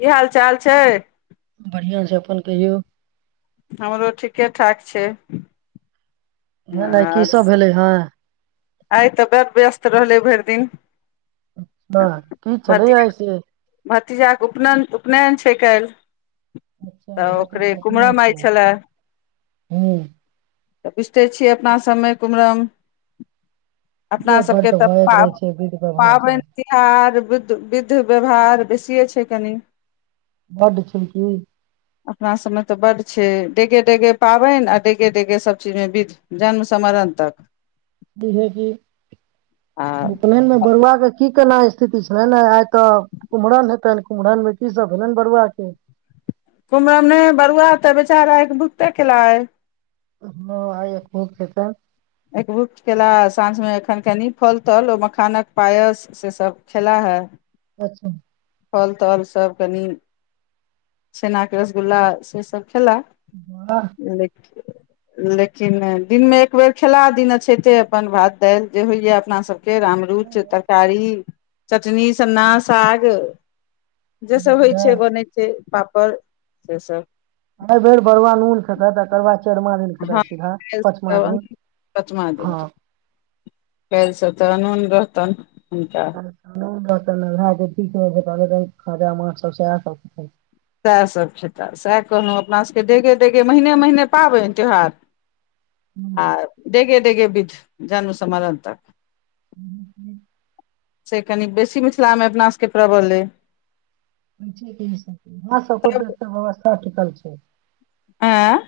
की हाल चाल छै बढ़ियां छै अपन कहियौ हमरो ठीके ठाक छै नै नै की आर सभ भेलै हन आइ तऽ बड्ड व्यस्त रहलै भरि दिन हँ की छलैए भतीज आइ से भतीजाक उपनयन उपनयन छै काल्हि अच्छा तऽ भात उत ओकरे के उपनान कुमरम आय छलै हूँ तऽ बुझिते छियै अपना सभमे कुमरम अपना ए सबके बड्ड तऽ होइत पा रहै छै विध व्यवहार पाबनि सब तिहार विध विध विध व्यवहार बेसिए छै कनि बड्ड खेल कि अपना सभमे तऽ बड्ड छै डेगे डेगे पाबैन आ डेगे डेगे सभचीजमे विध जन्म सँ मरण तक ई है कि आ उपनैन मे बरुआ के की केना स्थिति छलनि ये आइ तऽ कुम्हरन हेतनि कुम्हरन मे की सब भेलनि बरुआ के कुम्हरन नहि बरुआ तऽ बेचारा भुकताे केला आय [unintelligible] हँ आइ अखरौत हेतनि एक भुक कयेला साँझमे एखन कनि फल तल ओ मखानक पायस सेसभ खेला हे अच्छा फल तल सब कनी छेना के रसगुल्ला से सब खैला वाह लेकिन दिनमे एक बेर खेला दिन अछैते अपन भात दालि जे होइया अपना सभके अमरूचि तरकारी चटनी सन्ना साग जे सभ होइ बुझलियै। छै बनै छै पापड़ सेसभ एय बेर बरुआ नून खेतह तकर बाद चरमा दिन खेताह सीधा पंचमा दिन पँचमा दिन छै हँ सतानन रहतन [unintelligible] ठीक छै त तऽ खाजा मछ सब से क [unintelligible] सैह सभ खेता सएह कहलहुँ अपना सभके डेगे डगे महीने महीने पाबैन त्यौहार हँ आ डेगे डेगे विध जन्म सँ मरन तक ह ह [inaudible] से कनि बेसी मिथिलामे अपना सबके प्रबल अइ इहे सब पर तऽ एते व्यवस्था टिकल छै [inaudible] ऐं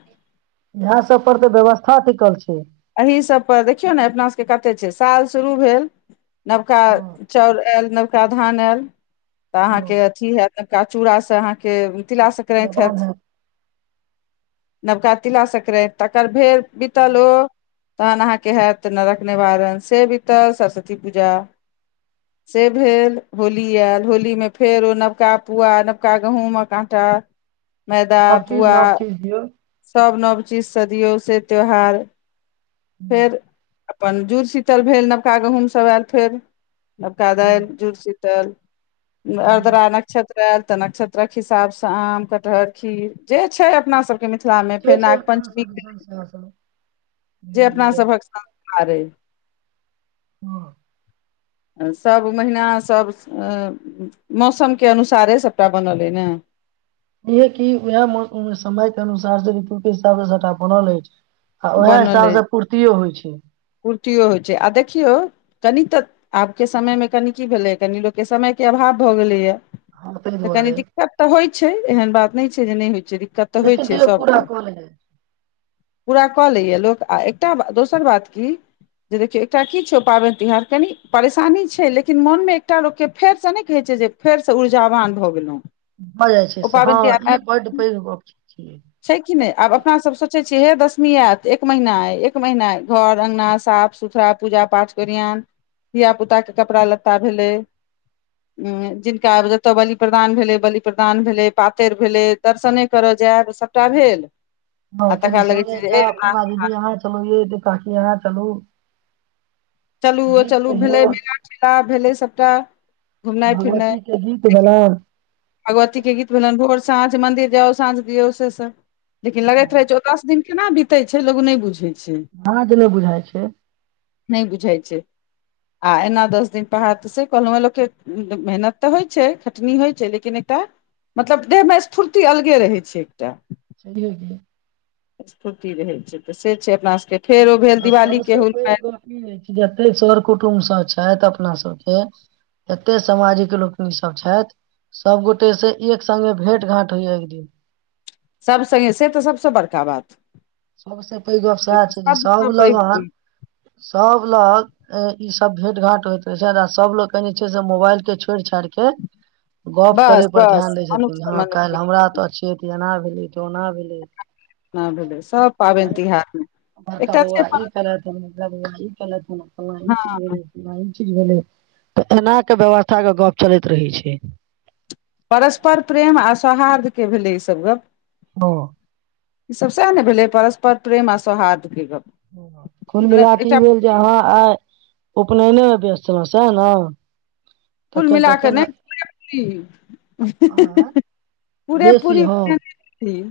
इहे सब पर तऽ व्यवस्था टिकल छै एही सब पर देखियौ ने अपना सब के कतेक छै साल शुरू भेल नबका हँ चाउर आयल नवका धान आयल तऽ अहाँ हँ के अथी हैत नबका चूड़ासँ अहाँके तिला संक्रान्त दबान हैत है नवका तिला संक्राति तकर भेर बितल हँ ओ तहन अहाँके हैत नरक निवारण से बीतल सरस्वती पूजा से भेल होली आयल होलीमे फेर ओ नवका पुआ नवका गहूँमक आटा मैदा सब चीज पूआ नव चीज दियौ नव नव चीज सँ दियौ से त्यौहार हँ फेर अपन जुड़ शीतल भेल नबका गहूँम सब आयल फेर नबका दालि हँ जुड़शी हँ अर्द्रा नक्षत् तऽ नक्षत्रक हिसाब से आम कटहर खीर जे छै अपना सबके मिथिलामे फेर से छै नाग अपना पञ्चमी सब के दिसन लेल सएह सब जे धीरे अपना धीरे सभक आरइ [unintelligible] हँ [inaudible] सब महिना सब अ मौसम के अनुसारे सभटा बनल अइ ने इहे कि उएहौ समयके अनुसार से ऋतु के हिसाब सँ सभटा बनल अछि आ उएह बनल अए हिसाबसँ पूर्तियो होइ छै कुर्तीयो होइ छै आ देखियौ कनि तऽ आबके समयमे कनि की भेलैए कनि लोक के समय के अभाव भऽ गेलैए हँ ताहि तऽ कनी दुआरे दिक्कत तऽ होइत छै एहन बात नय छै जे नय होइ छै दिक्कत तऽ होइ लेकिन छै तैयो पूरा सबके कऽ लेबै कऽ लैये लोक आ एकटा दोसर बात की जे देखियौ एकटा की छै पाबनि तिहार कनि परेशानी छै लेकिन मोन मे एकटा लोक के फेरसँ नहि कहै छै जे जे फेर से ऊर्जावान भऽ गेलऊ भऽ जाइ छै ओ से पाबनि हँ तिहार ई बड्ड आइब पैघ गप छियै छै कि नय आब अपना सब सोचै चेहे दस [unintelligible] नी आत एक महिना ऐ एक महिना ऐ घर अगना साफ सुथरा पूजा पाठक ओरियन धिया पुताके कपड़ा लत्ता भेलै जिनका आब जतय बलि प्रदान भेलै बलि प्रदान भेलै पातर भेलै दर्शने करब जायब सभटा भेल हँ आ कनि तकरा लगै छै सगें जे ए जाएब अहां दीदी अहाँ चलू य त काकी अहाँ चलू चलू ओ गीत चलू कहियौ भेलै मेला ठेला भेलै सभटा घुमनाइ भगवतीके गीत भेलैन भगवतीके गीत भेलन भोर साँझ मन्दिर जाउ साँझ दियौ से सब लेकिन लगैत रहे हँ, छै ओ दस दिन केना बितै छै लोक नै बुझै छै हँ जे ने बुझाइ छै नय बुझाय छै आ एना दस दिन पाहर से कहलऊ हेँ लोक के मेहनत तऽ होइत छै खटनी होइ छै लेकिन के नय त मतलब देह मे स्फूर्ति अलगे रहै छै एकटा चलिओ गे स्फूर्ति रहै छै तऽ से छै अपना स के आ सबसे पैघि हुलमेल गप ई रहै छै जते सर कुटुम सब छै छैथ अपना सबके एते सामाजिक लोकनि सब छैथ सभगोटेसँ एक सगें भेँट घाँट होइया एक दिन सब सगें से तऽ सबसे बड़का बात सबसे पैघ गप से सएह तऽ छै जे सब सभसँ लग पैघ अहां दिन। सब लग अ ईसभ भेंट घांट होइत रहै छै आ सभलोकनि जे छै से मोबाइल के छोड़ि छाड़ि के गप बस करयपर बस ध्यान दै मनुख छथिन से हँ मनुख काल्हि हमरा तऽ छियै तऽ एना भेलै तऽ ओना भेलै ना भेलै सभ पाबनि आरे तिहारमे बरका एकटा छै बौआ ई पर- तरह के मतलब इ फलां ई चीज हँ भेलै चिल्लां ई चीज की भेलै तऽ एना के व्यवस्था के गप चलैत रहै छै परस्पर प्रेम आ सौहार्द्र के भेलै ईसभ गप्प हं ई सब सेह ने भेलै परस्पर प्रेम आ सौहार्द के गप कुल मने मिलााके ई एकटा भेल जे अहाँ आइ उपनयनेमे व्यस्त चलू सएह न कुल मिला क नै पूरापूरी अहाँ पूरे बेसी पूरी हँ कए दै छथिन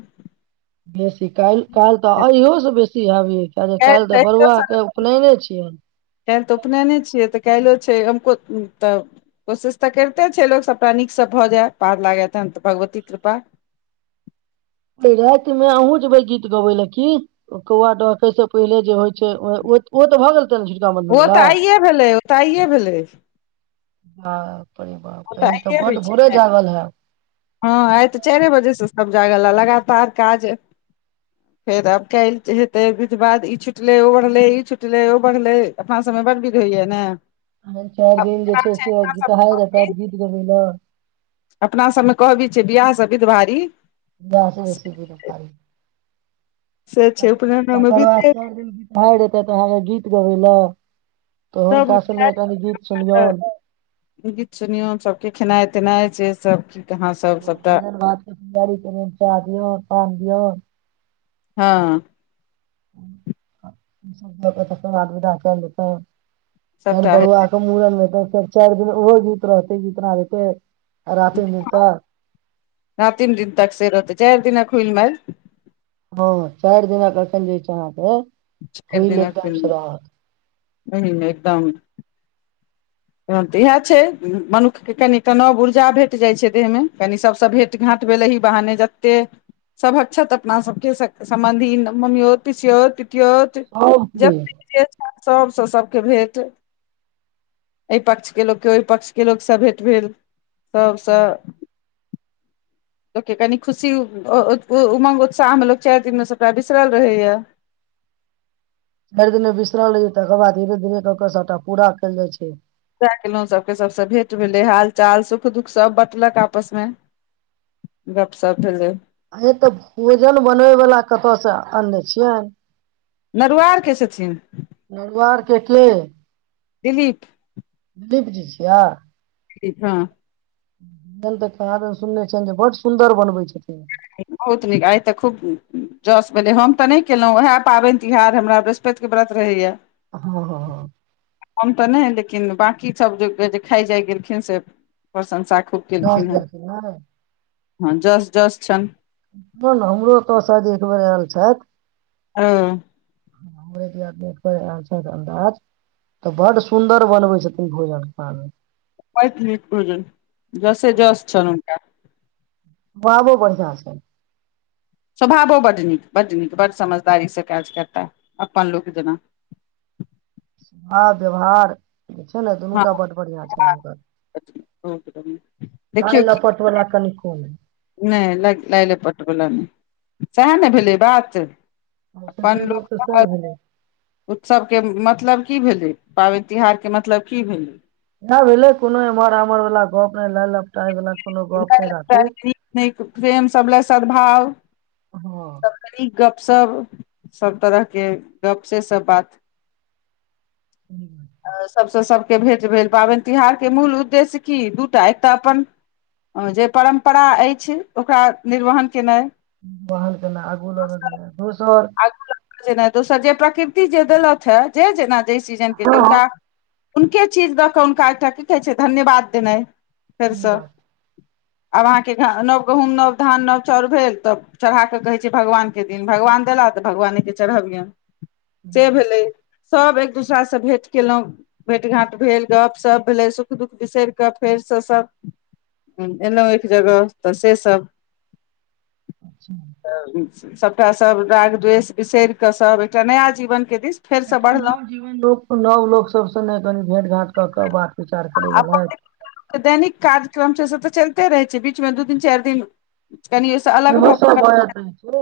बेसी कालि कालि तऽ अइहोसं बेसी हेब यै कालि देखे छियनि कालि तऽ उपनयने छियै तऽ काइलो छै तऽ कोशिश तऽ करिते छै लोक सबटा नीकसँ भऽ जाय पार लागै तहन त भगवान छ पति कृपा राति मे अहुँ जेबै गीत गबे लए की कौआ डकै से पहिले जे होइ छै ओहि ओ तऽ भऽ गेलै ने झिटकाबंधन ओ बला तऽ आइए भेलै ओ तऽ आइए भेलै [inaudible] बाप रे बा ओ तऽ तहन त' आइए होइ बड़ छै भोरे ने। जाागल हैब हँ आइ तऽ चारिबजे से सब जागल लगातार काज फेर आब काइल हेतै विधवाध ई छुटले ओ बढ़ले ई छुटले ओ बढ़ले अपना सबमें बर बीध होइए ने चारि दिन जे अपना छै से सबमे कहाय जेतै कहबी गीत गबै ल अपना सभमे कहबी छै वियाहसँ विध भारी बे स बेसी विध भारी से त छै उपनयनो मे तकर बिते चारि दिन गीतहारी एतै तऽ अहाँके गीत गबै लए त सब हुनका सुन खाय के कनि गीत सुनियौन के खेनाइ तेनाइ से सब के ओ भोजन भात दारी कनी चाह दियौन पान दियौन हँ सब पर त बात विदा क' देतै फेर सबटा हय बरुआके मूड़नमे हेतै फेर चारि दिन ओहो गीत रहतै गीतनाद हेतैय रातिम दिन तक से रहतै चारि दिनक हूइल माइल हँ चारि दिनक एखन जे छै अहाँके हुइल एकदमसँ रहत नै नै नै एकदम तहन तऽ यैह छै मनुख के कनी त नव ऊर्जा भेट जाइत छै देहमे कनी सभसँ भेँटघांट भेल एहि बहाने जते सबहक़ छत अपना सबके सम्न्धी ममियौत पिसियौत कियोत सब हुइल जतेक जे छैथ सभसँ सबके भेट एहि पक्ष के लोकके ओहि पक्ष के लोक सब भेंट भेल सबसँ लोककेँ कनि खुशी उमंग उत्साहमें लोक चारि दिनमे सभटा बिसरल रहैए [inaudible] चारि दिनमें बिसरल रहैया तकर बाद धीरे धीरे क क सभटा पूरा कैल जाइ छै पूजा केलोँ सभके सभसँ भेँट भेलै हाल चाल सुख दुःख सभ बटलक आपसमे गपसप भेलै ओ तऽ भोजन बनबैवला कतयसँ आनने छियनि नरुआरके छथिन नरुआर के के दिलीप दीप जी छिय [unintelligible] एखन तऽ कहांदन सुनने छियनि जे बड सुन्दर बनबैत छथिन [unintelligible] बहुत नीक आइ तऽ खूब जस भेलै हम तऽ नहि केलहुँं वएह पाबनि तिहार हमरा बृहस्पतिक के व्रत रहैया हँ हँ ह किन बांकी सब जे जे खाय जाय गेलखिन से प्रशंसा खूब जस केलखिन हेँ देलखिन नै हँ जस जस छनि न न हमरो तऽ स जेदू हजार आयल छथि हं [unintelligible] अन्दाज तऽ बड्ड सुन्दर बनबै छथिन भोजन कहाँदून होहित न जसे जस छनि हूनका [unintelligible] बाबो बढ़ियां छनि स्वभावो बड्ड नीक बड्ड नीक बड्ड समझदारीसँ काज करताह अपन लोक जेना [inaudible] भाव व्यवहार जे छै ने दुनू हँ टा बड बढ़िआँ छनि हुनकर बहुत बढ़िया देखियौ नहि की लपट वला कनि नहि लायलेपटबला नहि सएह ने भेलै बात सबसँ अपन पैघ गप तऽ सएह भेलै लोकसभ उत्सवके मतलब की भेलै पाबनि तिहारके मतलब की भेलै यैह भेलै कोनो एमर आम्हर बला गप नहि लाय लप नहि लग नीक नीक प्रेम सभ लए सद्भाव हँ लए नीक सब सब तरह के गप से सब बात [unintelligible] के भेंट भेल पाबनि तिहार के मूल उद्देश्य की दूटा एक तऽ अपन जे परम्परा अछि ओकरा निर्वहन केनाइ बह केना आगू ल कऽ जेनाय आगू लग जेना दोसर जे प्रकृति जे देलथ हे जे जेना जै सीजन के हुनका हँ हुनके चीज दऽ कऽ हुनका एकटा की कहै छै धन्यवाद देनाइ ई फेरसँ बात आब अहाँके नव गहुंम नव धान नव चाउर भेल तब चढ़ा कऽ कहैत छै भगवानके दिन भगवानके भगवानेके चढाबियन से भेलै सब एक एक दूसरासँ भेट केलहुँ भेट घाँट भेल गपशप भेलै सुख दुःख बिसरि कऽ फेरसँ सब एयलहुँ एक जगह तऽ सेसभ अच्छा सभटा सब राग द्वेष बिसरि कऽ सब एकटा नया जीवन के दिस फेरसँ एकटा बढ़लहुँ नव जीवन नव लोक सब सने भेट घाट कऽ क बात विचार करै अपन गेलथि लोक के दैनिक काज [inaudible] काम तऽ चलते रहै छै बीचमे दू दिन चारि दिन कनि ओहिसँ अलग इहो भऽ सब जाइत छै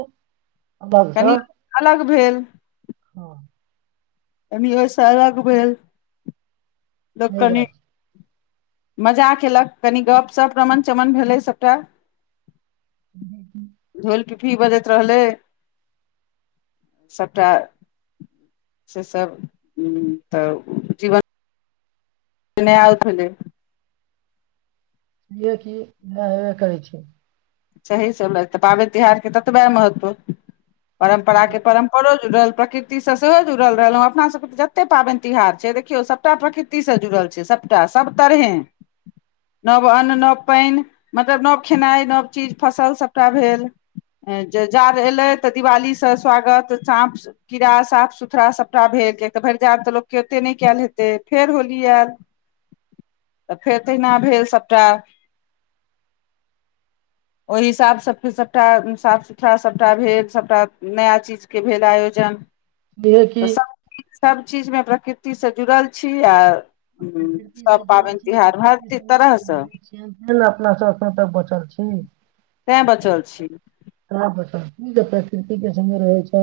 अलगसँ कनी अलग भेल हँ कनि ओय सँ अलग भेल लोक सही कनी बात मजा कयेलक कनि गप्पशप रमण चमन भेलै सभटा क क [inaudible] टिटही बजैत रहलै सबटा से सब तऽ जीवन सुने आउ ल [inaudible] की इह हेबे करै छै [unintelligible] सही सब तऽ पाबैन त्योहारके ततबे महत्व परम्परा के परम्परो जुल प्रकृति से सेहो जुड़ल रहल अपना सब के जते पावनि तिहार छै देखियौ सबटा प्रकृति से जुड़ल छै सबटा सब तरहें नव अन्न नव पैन मतलब नव खेनाइ नव चीज फसल सभटा भेल जे जाड़ एलै तऽ दिवालीसँ स्वागत साँप कीड़ा साफ सुथड़ा सभटा भेल तऽ भरि जार तऽ लोक केँ ओते नहि कयल हेतै फेर होली आयल तऽ फेर तहिना भेल सभटा ओहि हिसाबसँ सभटा साफ सुथड़ा सभटा भेल सभटा नया चीजके भेल आयोजन इहे कि तऽ सभ चिज सभ चीजमे प्रकृतिसँ जुड़ल छी आ प्रकृति से सभ जुड़ल पाबनि छैय तिहार प्रकृति हर से तरहसँ लै छी तैं ने अपना सब एखन तक बचल छी तै बचल छी त प्रकृति के संगे रहे छै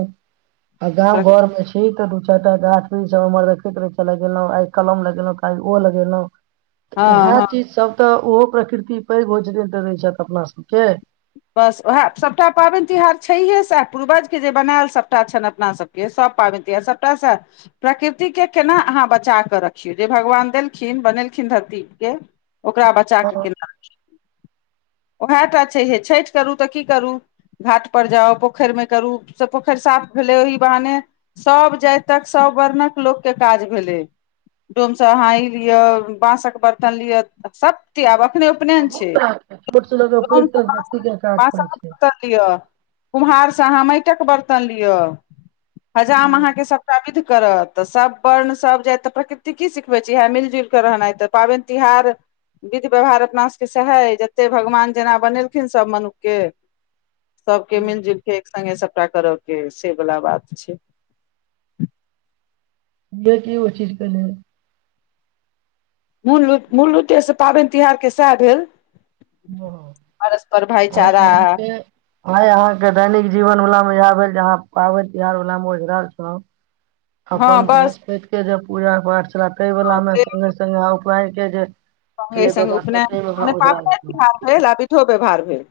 आ गाँव घर में छै त दू चारटा गाछ वृक्ष सब देखैते लगेलो आइ कलम लगेलों आई ओ लगेलों तऽ हँ इएह चीजसभ तऽ ओहो प्रकृति पैघ होइ रहै छथि अपना सभके बस उएह सभटा पाबैन तिहार छैहे सएह पूर्वजके जे बनायल सभटा छनि अपना सभके सभ पाबैन तिहार सभटाँ सेह प्रकृति के केना अहाँ बचा कऽ रखियौ जे भगवान देलखिन बनेल खिन धरती के ओकरा बचा कऽ हँ केना रखियौ वैहटा छै छैठ करू तऽ की करू घाट पर जाउ पोखैर मे करू से पोखैर साफ भेलै ओहि बहाने सभ जाइतक सब वर्णक लोक के काज भेलै डोमसँ हाई लिअ बांसक बर्तन लिअ सब त आबक खने उपनयन बहुत छै तरह के छोट से लऽ के पैघ तक व्यक्ति के काज पड़ै छै कुम्हारसँ अहाँ माटिक बर्तन लिअ हजाम हँ अहाँके सभटा विध करत तऽ सभ बर्ण सभ जाइत तऽ प्रकृति की सिखबै छी इएह मिलि जुल कऽ रहनाइ तऽ पाबैन तिहार विध व्यवहार अपना सभके सहे जते भगवान जेना बनेल थिन सब मनु के सबके मिल हँ जुलके एक संगे सब टा कर के से बला बात छै य की हो ची कने [unintelligible] मूल मूल उद्देश्य पाबैन तिहारके सएह भेल परस्पर आ भाईचारा अहाँके आइ अहाँके दैनिक जीवन वला इ भेल जहाँ पबैन तिहार ओझरहल छ हँ आपन ब बस खो के जे पूजा पाठ छले तैय वला हँ मे सङ्गे सङ्गे आ उपायके जे से संगे छलै संग व्यवस्था उपनयन ताहि मे अहाँ मने ओझराल छलहुँ पापड़ेहार भेल ल विधो व्यवहार भेल